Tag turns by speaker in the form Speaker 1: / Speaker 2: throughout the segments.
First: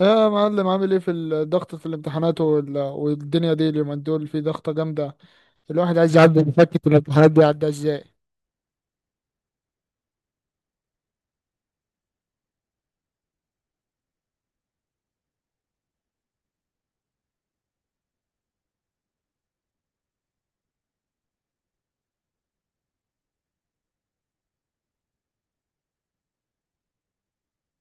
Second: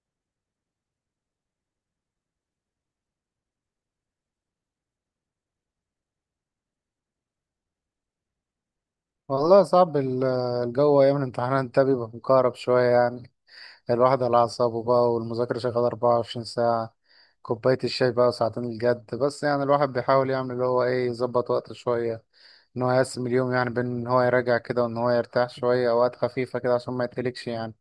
Speaker 1: يا معلم، عامل ايه في الضغط في الامتحانات والدنيا دي؟ اليومين دول في ضغطة جامدة. الواحد عايز يعدي، يفكك الامتحانات دي يعدي ازاي؟
Speaker 2: والله صعب الجو أيام الامتحانات ده بيبقى مكهرب شوية يعني. الواحد على أعصابه بقى والمذاكرة شغالة 24 ساعة، كوباية الشاي بقى وساعتين الجد بس. يعني الواحد بيحاول يعمل اللي هو إيه يظبط وقته شوية، إن هو يقسم اليوم يعني بين إن هو يراجع كده وإن هو يرتاح شوية أوقات خفيفة كده عشان ما يتهلكش يعني.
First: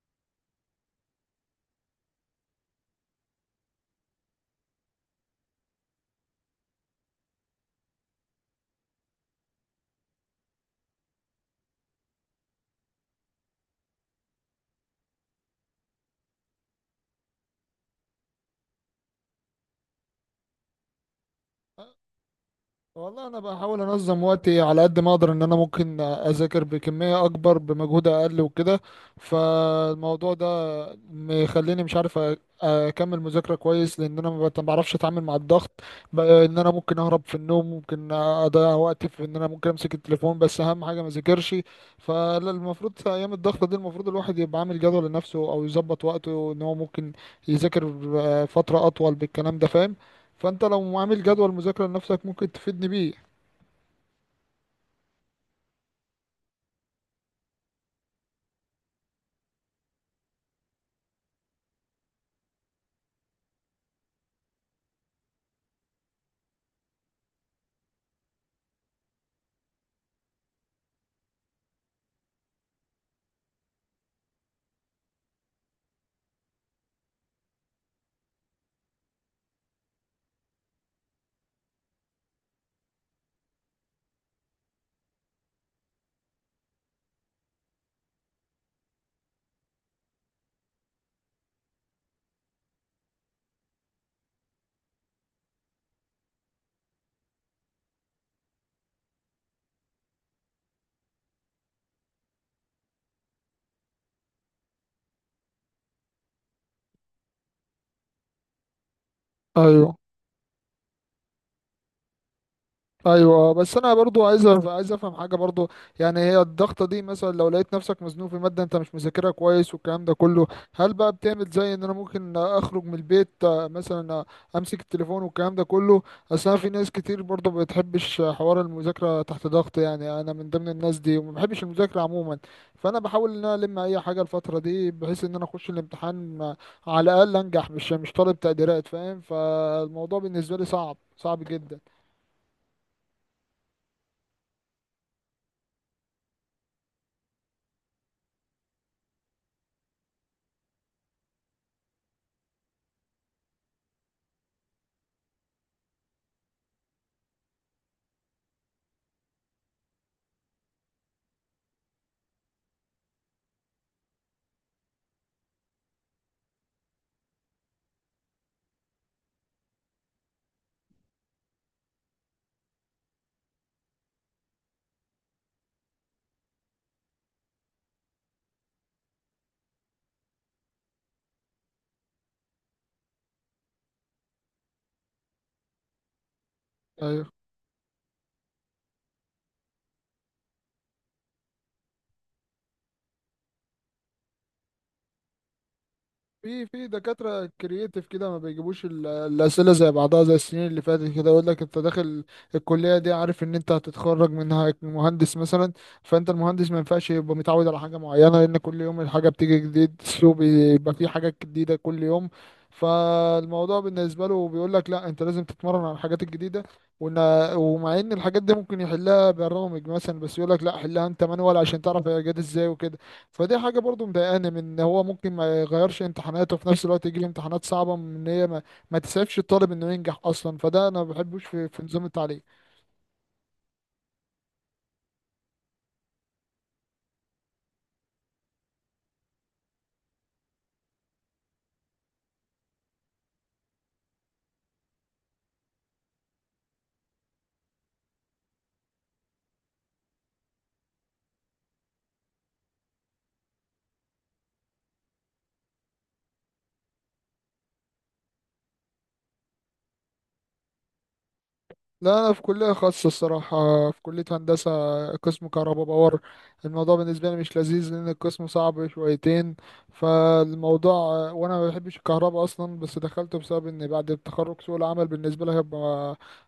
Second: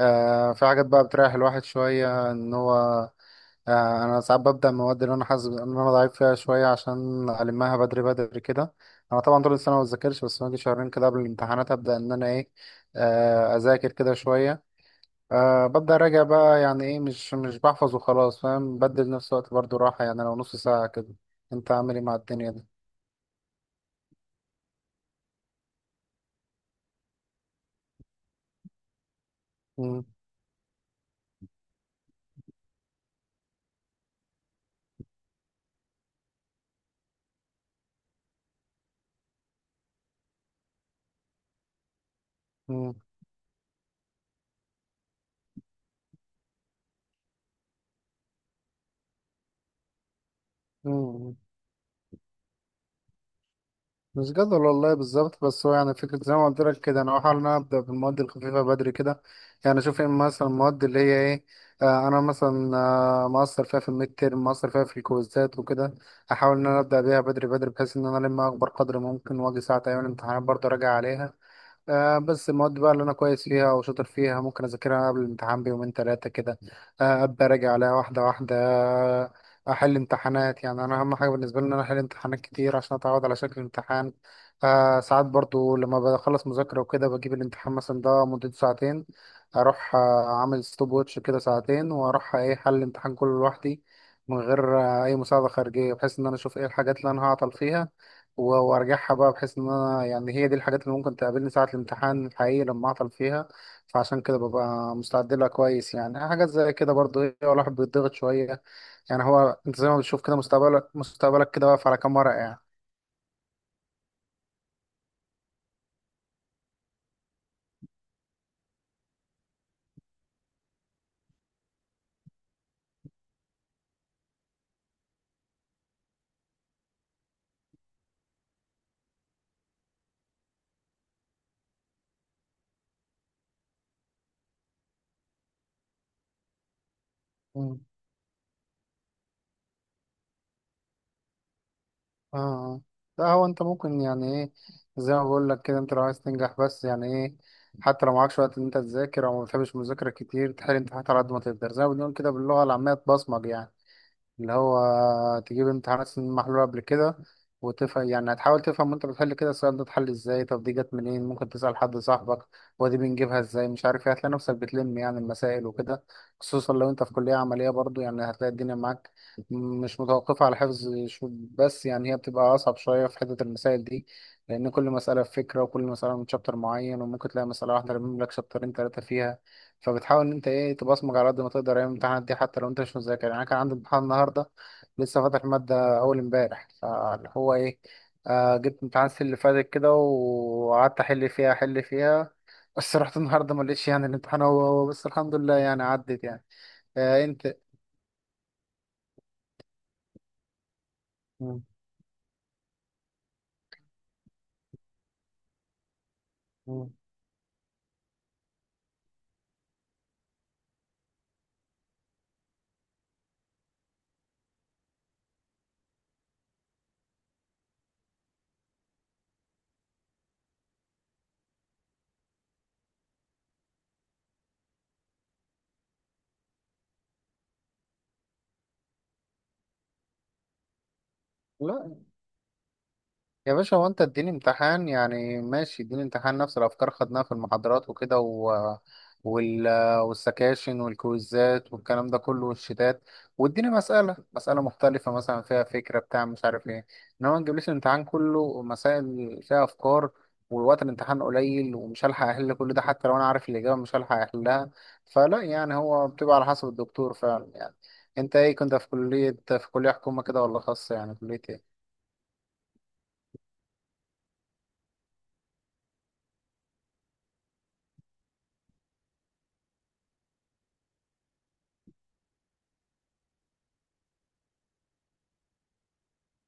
Speaker 2: في حاجات بقى بتريح الواحد شوية ان هو. انا ساعات ببدأ المواد اللي انا حاسس ان انا ضعيف فيها شوية عشان المها بدري بدري كده. انا طبعا طول السنة ما بذاكرش، بس باجي شهرين كده قبل الامتحانات ابدأ ان انا ايه. اذاكر كده شوية. ببدأ اراجع بقى يعني ايه، مش بحفظ وخلاص فاهم، بدل نفس الوقت برضو راحة يعني لو نص ساعة كده. انت عامل ايه مع الدنيا دي؟
Speaker 1: والله انا بحاول انظم وقتي على قد ما اقدر، ان انا ممكن اذاكر بكميه اكبر بمجهود اقل وكده.
Speaker 2: مم،
Speaker 1: فالموضوع ده مخليني مش عارف اكمل مذاكره كويس، لان انا ما بعرفش اتعامل مع الضغط. ان انا ممكن اهرب في النوم، ممكن اضيع وقتي في ان انا ممكن امسك التليفون، بس اهم حاجه ما اذاكرش. فالمفروض
Speaker 2: مم،
Speaker 1: في ايام الضغط دي المفروض الواحد يبقى عامل جدول لنفسه، او يظبط وقته ان هو ممكن يذاكر فتره اطول بالكلام ده، فاهم؟ فانت لو عامل
Speaker 2: مم.
Speaker 1: جدول مذاكرة لنفسك ممكن تفيدني بيه.
Speaker 2: مش جدول والله بالظبط، بس هو يعني فكرة زي ما قلت لك كده، أنا بحاول إن أنا أبدأ بالمواد الخفيفة بدري كده. يعني أشوف إيه مثلا المواد اللي هي إيه. أنا مثلا مقصر فيها في الميد تيرم، مقصر فيها في الكويزات وكده. أحاول إن أنا أبدأ بيها بدري بدري بحيث إن أنا ألم أكبر قدر ممكن، وأجي ساعة أيام الامتحانات برضه أراجع عليها. بس المواد بقى اللي انا كويس فيها وشاطر فيها ممكن اذاكرها قبل الامتحان بيومين ثلاثه كده. ابدا اراجع عليها واحده واحده. آه، احل امتحانات. يعني انا اهم حاجه بالنسبه لي ان انا احل امتحانات كتير عشان اتعود على شكل الامتحان. ساعات برضو لما بخلص مذاكره وكده بجيب الامتحان مثلا، ده مدته ساعتين. اروح اعمل ستوب ووتش كده ساعتين واروح ايه، حل الامتحان كله لوحدي من غير اي مساعده خارجيه، بحيث ان انا اشوف ايه الحاجات اللي انا هعطل فيها وارجعها بقى، بحيث ان انا يعني هي دي الحاجات اللي ممكن تقابلني ساعة الامتحان الحقيقي لما اعطل فيها. فعشان كده ببقى مستعد لها كويس يعني. حاجات زي كده برضه ايه، الواحد بيتضغط شوية. يعني هو انت زي
Speaker 1: ايوه،
Speaker 2: ما بتشوف كده مستقبلك مستقبلك كده واقف على كام ورقة يعني.
Speaker 1: ايوه، بس انا برضو عايز عايز افهم حاجه برضو. يعني هي الضغطه دي مثلا لو لقيت نفسك مزنوق في ماده انت مش مذاكرها كويس والكلام ده كله، هل بقى بتعمل زي ان انا ممكن اخرج من البيت مثلا، امسك التليفون والكلام ده كله؟ اصل انا، في ناس كتير برضو ما بتحبش حوار المذاكره تحت ضغط، يعني انا من ضمن الناس دي وما بحبش المذاكره عموما. فانا بحاول ان انا الم اي حاجه الفتره دي بحيث ان انا اخش الامتحان، على الاقل انجح،
Speaker 2: مم.
Speaker 1: مش طالب تقديرات، فاهم؟ فالموضوع بالنسبه لي صعب، صعب جدا.
Speaker 2: اه. ده هو انت ممكن يعني ايه، زي ما بقول لك كده، انت لو عايز تنجح بس يعني ايه، حتى لو معكش وقت ان انت تذاكر او ما بتحبش المذاكرة كتير، تحل امتحانات على قد ما تقدر، زي ما بنقول كده باللغة العامية تبصمج يعني. اللي هو تجيب امتحانات سنين محلولة قبل كده وتفهم. يعني هتحاول تفهم وانت بتحل كده، السؤال ده اتحل ازاي، طب دي جت منين، ممكن تسأل حد صاحبك ودي بنجيبها ازاي مش عارف ايه. هتلاقي نفسك بتلم يعني المسائل وكده، خصوصا لو انت في كلية عملية. برضو يعني هتلاقي الدنيا معاك، مش متوقفة على حفظ بس. يعني هي بتبقى أصعب شوية في حتة المسائل دي، لأن كل مسألة في فكرة، وكل مسألة من شابتر معين، وممكن تلاقي مسألة واحدة رامم لك شابترين تلاتة فيها. فبتحاول إن أنت إيه، تبصمج على قد ما تقدر أيام الامتحانات دي، حتى لو أنت مش مذاكر. يعني أنا كان عندي امتحان النهاردة، لسه فاتح مادة أول امبارح، فاللي
Speaker 1: أيوة.
Speaker 2: هو إيه، جبت امتحان السنة اللي فاتت كده، وقعدت أحل فيها أحل فيها. بس رحت النهاردة ما لقيتش، يعني الامتحان هو هو، بس الحمد لله يعني عدت يعني.
Speaker 1: في في دكاترة
Speaker 2: أنت.
Speaker 1: كرييتيف كده ما بيجيبوش الأسئلة زي بعضها زي السنين اللي فاتت، كده يقول لك
Speaker 2: مم.
Speaker 1: أنت داخل الكلية دي عارف إن أنت هتتخرج منها مهندس مثلا. فأنت المهندس ما
Speaker 2: مم.
Speaker 1: ينفعش يبقى متعود على حاجة معينة، لأن كل يوم الحاجة بتيجي جديد، السوق بيبقى فيه حاجات جديدة كل يوم. فالموضوع بالنسبة له بيقول لك لا، أنت لازم تتمرن على الحاجات الجديدة. وإن ومع إن الحاجات دي ممكن يحلها برامج مثلا، بس يقول لك لا، حلها أنت مانوال عشان تعرف هي جت إزاي وكده. فدي حاجة برضو مضايقاني، من ان هو ممكن ما يغيرش امتحاناته وفي نفس الوقت يجي له امتحانات صعبة من ان هي ما تسعفش الطالب انه ينجح اصلا. فده انا ما بحبوش في
Speaker 2: لا
Speaker 1: نظام التعليم.
Speaker 2: يا باشا، هو انت اديني امتحان، يعني ماشي اديني امتحان نفس الافكار خدناها في المحاضرات وكده وال... والسكاشن والكويزات والكلام ده كله والشتات، واديني مسألة مسألة مختلفة مثلا فيها فكرة بتاع مش عارف ايه. انما ما تجيبليش الامتحان كله مسائل فيها افكار، والوقت الامتحان قليل ومش هلحق احل كل ده، حتى لو انا عارف الاجابة مش هلحق احلها. فلا يعني هو بتبقى على حسب الدكتور فعلا يعني. انت ايه، كنت في كلية حكومة كده ولا خاصة، يعني كلية ايه؟
Speaker 1: لا، انا في كليه خاصه الصراحه، في كليه هندسه، قسم كهرباء باور. الموضوع بالنسبه لي مش لذيذ لان القسم صعب شويتين. فالموضوع، وانا ما بحبش الكهرباء اصلا، بس دخلته بسبب ان بعد التخرج سوق العمل بالنسبه لي هيبقى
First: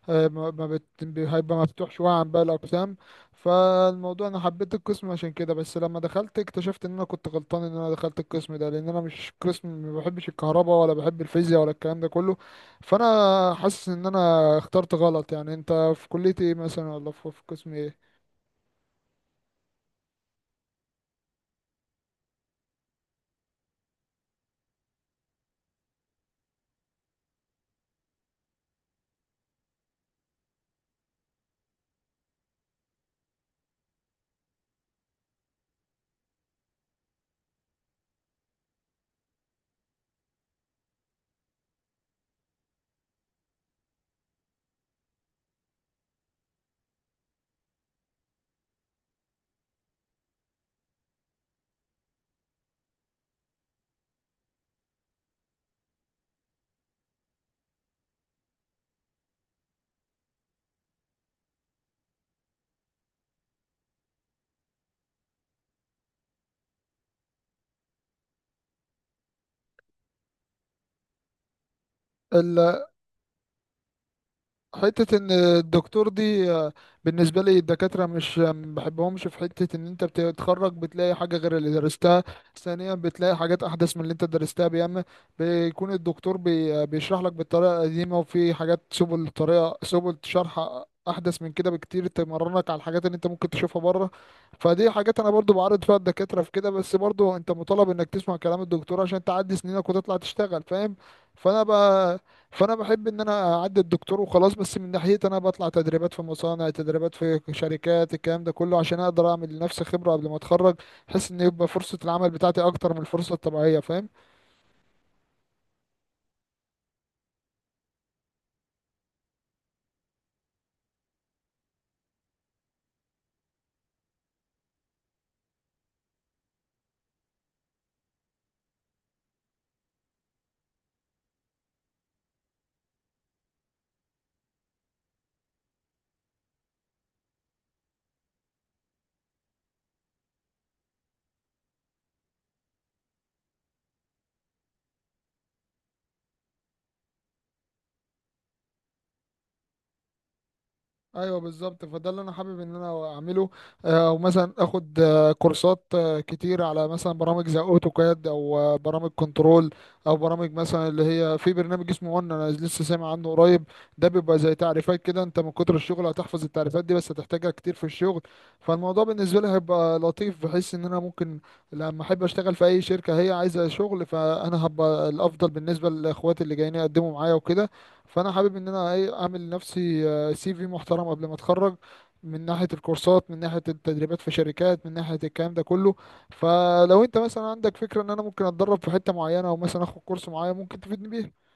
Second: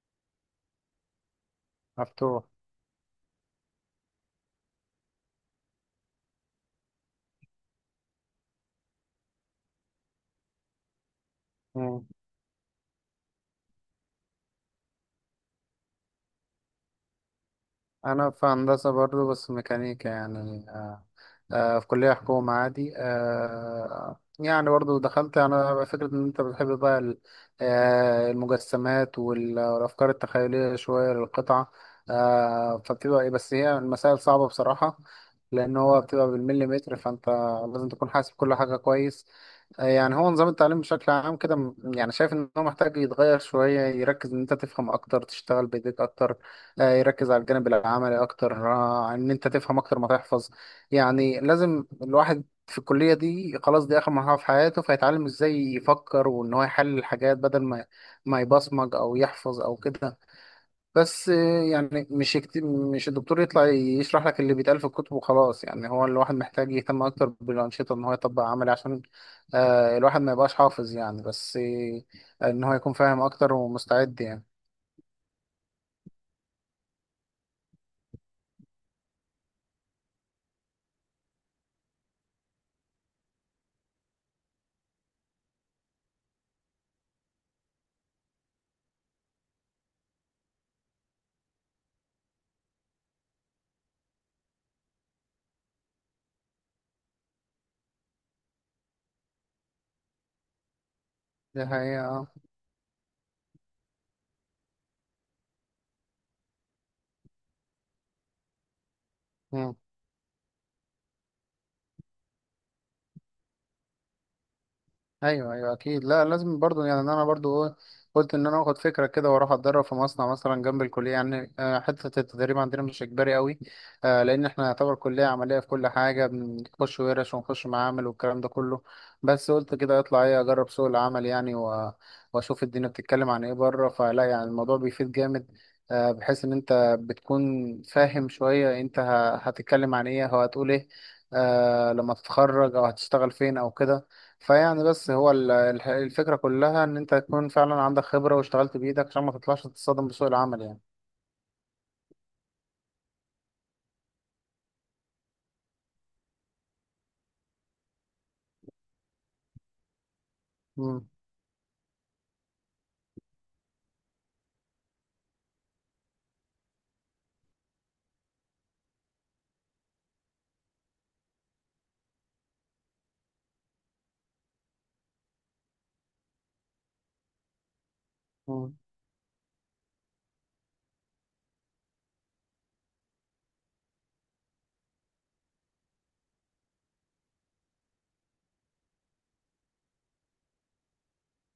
Speaker 1: آه، ما ما بت... هيبقى مفتوح شويه عن باقي
Speaker 2: مفتوح.
Speaker 1: الاقسام. فالموضوع انا حبيت القسم عشان كده، بس لما دخلت اكتشفت ان انا كنت غلطان ان انا دخلت القسم ده، لان انا مش قسم، ما بحبش الكهرباء ولا بحب الفيزياء ولا الكلام ده كله. فانا حاسس ان انا اخترت غلط. يعني انت في كلية ايه مثلا، ولا في في قسم ايه؟
Speaker 2: انا في هندسه برضو بس ميكانيكا يعني في كليه حكومه عادي. يعني برضو دخلت انا فكره ان انت بتحب بقى المجسمات والافكار التخيليه شويه للقطعه. فبتبقى ايه، بس هي المسائل صعبه بصراحه، لان هو بتبقى بالمليمتر، فانت لازم تكون حاسب كل حاجه كويس. يعني هو نظام التعليم بشكل عام كده يعني شايف ان هو محتاج يتغير شوية، يركز ان انت تفهم اكتر، تشتغل بايديك اكتر، يركز على الجانب العملي اكتر، ان انت تفهم اكتر ما تحفظ. يعني لازم الواحد في الكلية دي، خلاص دي اخر مرحلة في حياته، فيتعلم ازاي يفكر وان هو يحلل الحاجات، بدل ما يبصمج او يحفظ او كده. بس يعني مش الدكتور يطلع يشرح لك اللي بيتقال في الكتب وخلاص. يعني هو الواحد محتاج يهتم اكتر بالانشطه، ان هو يطبق عملي، عشان الواحد ما يبقاش حافظ يعني، بس ان هو
Speaker 1: ال-
Speaker 2: يكون فاهم اكتر ومستعد يعني.
Speaker 1: حتة ان الدكتور دي بالنسبة لي الدكاترة مش ما بحبهمش في حتة ان انت بتتخرج بتلاقي حاجة غير اللي درستها. ثانيا، بتلاقي حاجات احدث من اللي انت درستها. بيعمل بيكون الدكتور بي آه، بيشرح لك بالطريقة القديمة، وفي حاجات سبل، طريقة سبل شرح احدث من كده بكتير، تمرنك على الحاجات اللي انت ممكن تشوفها بره. فدي حاجات انا برضو بعرض فيها الدكاترة في كده، بس برضو انت مطالب انك تسمع كلام الدكتور عشان تعدي سنينك وتطلع تشتغل، فاهم؟ فانا
Speaker 2: دي
Speaker 1: بقى،
Speaker 2: حقيقه.
Speaker 1: فانا بحب ان انا اعدي الدكتور وخلاص، بس من ناحيتي انا بطلع تدريبات في مصانع، تدريبات في شركات، الكلام ده كله، عشان اقدر اعمل
Speaker 2: آه.
Speaker 1: لنفسي خبرة قبل ما اتخرج. بحيث ان يبقى فرصة العمل بتاعتي اكتر من الفرصة الطبيعية، فاهم؟
Speaker 2: ايوه ايوه اكيد. لا لازم برضو، يعني إن انا برضو ايه، قلت ان انا اخد فكره كده واروح اتدرب في مصنع مثلا جنب الكليه يعني. حته التدريب عندنا مش اجباري قوي، لان احنا يعتبر كليه عمليه في كل حاجه، بنخش ورش ونخش معامل والكلام ده كله. بس قلت كده اطلع ايه، اجرب سوق العمل يعني واشوف الدنيا بتتكلم عن ايه بره. فلا يعني الموضوع بيفيد جامد، بحيث ان انت بتكون فاهم شويه انت هتتكلم عن ايه او هتقول ايه لما تتخرج، او هتشتغل فين او كده. فيعني بس هو الفكرة كلها إن أنت تكون فعلا عندك خبرة واشتغلت بإيدك، عشان ما تطلعش تتصدم بسوق العمل يعني.
Speaker 1: ايوه بالظبط، فده اللي انا حابب ان انا اعمله. او مثلا اخد كورسات كتير على مثلا برامج زي اوتوكاد، او برامج كنترول، او برامج مثلا اللي
Speaker 2: مم.
Speaker 1: هي، في برنامج اسمه، وان انا لسه سامع عنه قريب. ده بيبقى زي تعريفات كده، انت من كتر الشغل هتحفظ التعريفات دي، بس هتحتاجها كتير في الشغل. فالموضوع بالنسبه لي هيبقى لطيف، بحيث ان انا ممكن لما احب اشتغل في اي شركه هي عايزه شغل، فانا هبقى الافضل بالنسبه لاخواتي اللي جايين يقدموا معايا وكده. فانا حابب ان
Speaker 2: مم.
Speaker 1: انا ايه اعمل لنفسي سي في محترم قبل ما اتخرج، من ناحية الكورسات، من ناحية التدريبات في شركات، من ناحية الكلام ده كله. فلو انت مثلا عندك فكرة ان انا ممكن اتدرب في حتة معينة، او مثلا اخد كورس معين، ممكن تفيدني بيه.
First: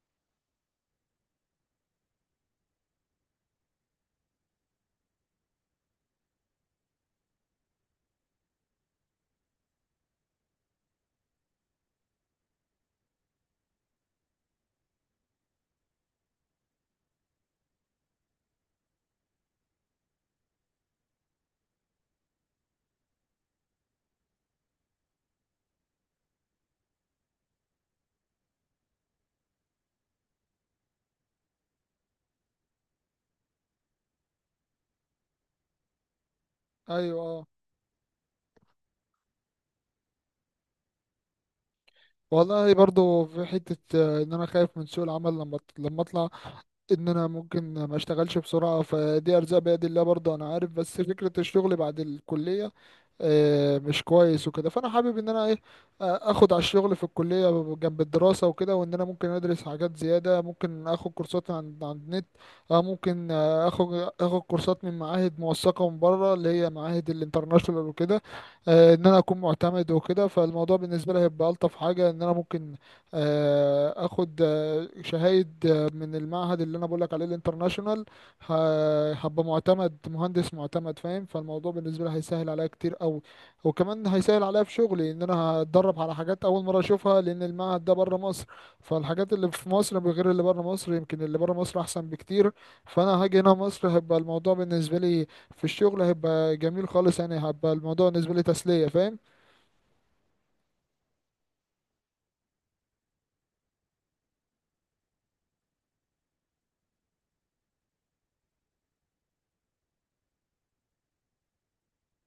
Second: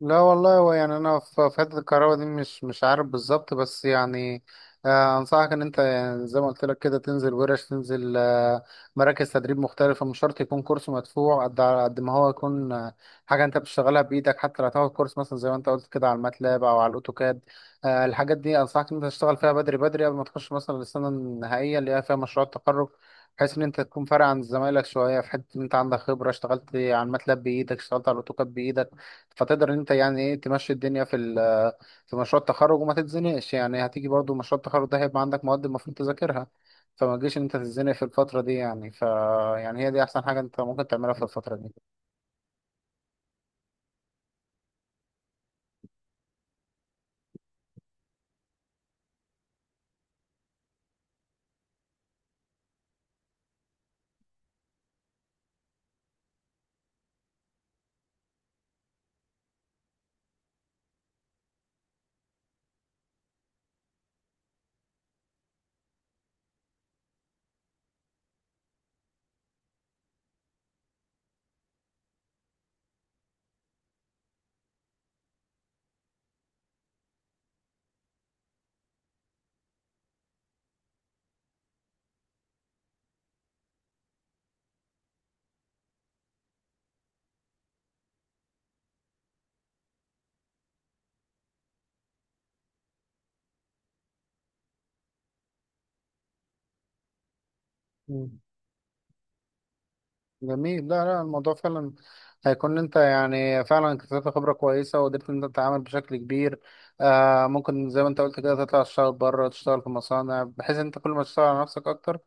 Speaker 2: لا والله، هو يعني انا في حته الكهرباء دي مش عارف بالظبط، بس يعني، انصحك ان انت، يعني زي ما قلت لك كده، تنزل ورش، تنزل مراكز تدريب مختلفه. مش شرط يكون كورس مدفوع، قد على قد ما هو يكون حاجه انت بتشتغلها بايدك، حتى لو هتاخد كورس مثلا، زي ما انت قلت كده، على الماتلاب او على الاوتوكاد. الحاجات دي انصحك ان انت تشتغل فيها بدري بدري قبل ما تخش مثلا السنه النهائيه اللي هي فيها مشروع التخرج، بحيث ان انت تكون فارق عن زمايلك شويه في حته ان انت عندك خبره، اشتغلت على الماتلاب بايدك، اشتغلت على الاوتوكاد بايدك، فتقدر ان انت يعني ايه تمشي الدنيا في في مشروع التخرج وما تتزنقش. يعني هتيجي برضو مشروع التخرج ده، هيبقى عندك مواد المفروض تذاكرها، فما
Speaker 1: ايوه،
Speaker 2: تجيش ان
Speaker 1: اه.
Speaker 2: انت تتزنق في الفترة دي يعني. يعني هي دي احسن حاجة انت ممكن تعملها في الفترة دي.
Speaker 1: والله برضو في حتة ان انا خايف من سوق العمل لما اطلع، ان انا ممكن ما اشتغلش بسرعة. فدي ارزاق بيد الله، برضو انا عارف، بس فكرة الشغل بعد الكلية مش كويس وكده. فانا حابب ان انا ايه، اخد على الشغل في الكليه جنب الدراسه وكده، وان انا ممكن ادرس حاجات زياده، ممكن اخد كورسات عن النت. ممكن اخد كورسات من معاهد موثقه من بره، اللي هي معاهد الانترناشونال وكده. ان انا اكون معتمد وكده. فالموضوع بالنسبه لي هيبقى الطف حاجه، ان انا ممكن اخد شهايد من المعهد اللي انا بقول لك عليه الانترناشونال. هبقى معتمد، مهندس معتمد، فاهم؟ فالموضوع بالنسبه لي هيسهل عليا كتير قوي. وكمان هيسهل عليا في شغلي، ان انا هتدرب على حاجات اول مره اشوفها، لان المعهد ده بره مصر. فالحاجات اللي في مصر غير اللي بره مصر، يمكن اللي بره مصر احسن بكتير. فانا هاجي هنا مصر هيبقى الموضوع بالنسبه لي في الشغل هيبقى جميل خالص، يعني هيبقى الموضوع بالنسبه
Speaker 2: مم.
Speaker 1: لي تسليه، فاهم؟
Speaker 2: جميل. لا لا، الموضوع فعلا هيكون، انت يعني فعلا اكتسبت خبرة كويسة، وقدرت ان انت تتعامل بشكل كبير. ممكن زي ما انت قلت كده، تطلع تشتغل بره، تشتغل في مصانع، بحيث ان انت كل ما تشتغل على نفسك اكتر،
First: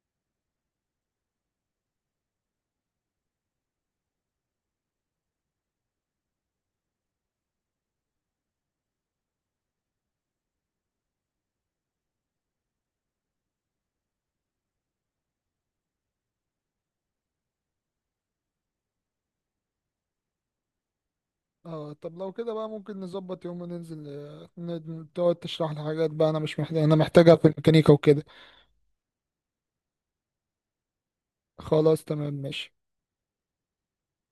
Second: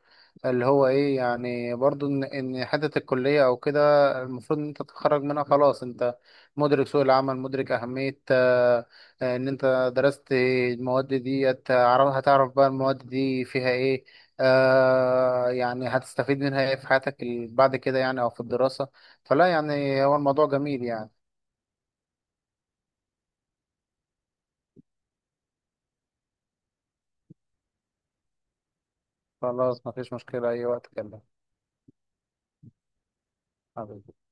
Speaker 2: اللي هو ايه يعني برضو ان حته الكليه او كده المفروض ان انت تتخرج منها، خلاص انت مدرك سوق العمل، مدرك اهميه ان انت درست المواد دي، هتعرف بقى المواد دي فيها ايه. يعني هتستفيد منها ايه في حياتك بعد كده يعني، او في الدراسه. فلا يعني هو الموضوع جميل يعني.
Speaker 1: اه، طب لو كده بقى ممكن نظبط يوم وننزل، تقعد تشرح لي حاجات بقى انا مش محتاج، انا محتاجها في الميكانيكا وكده.
Speaker 2: خلاص، مفيش مشكله، اي وقت كلمني.
Speaker 1: خلاص تمام، ماشي.
Speaker 2: حبيبي.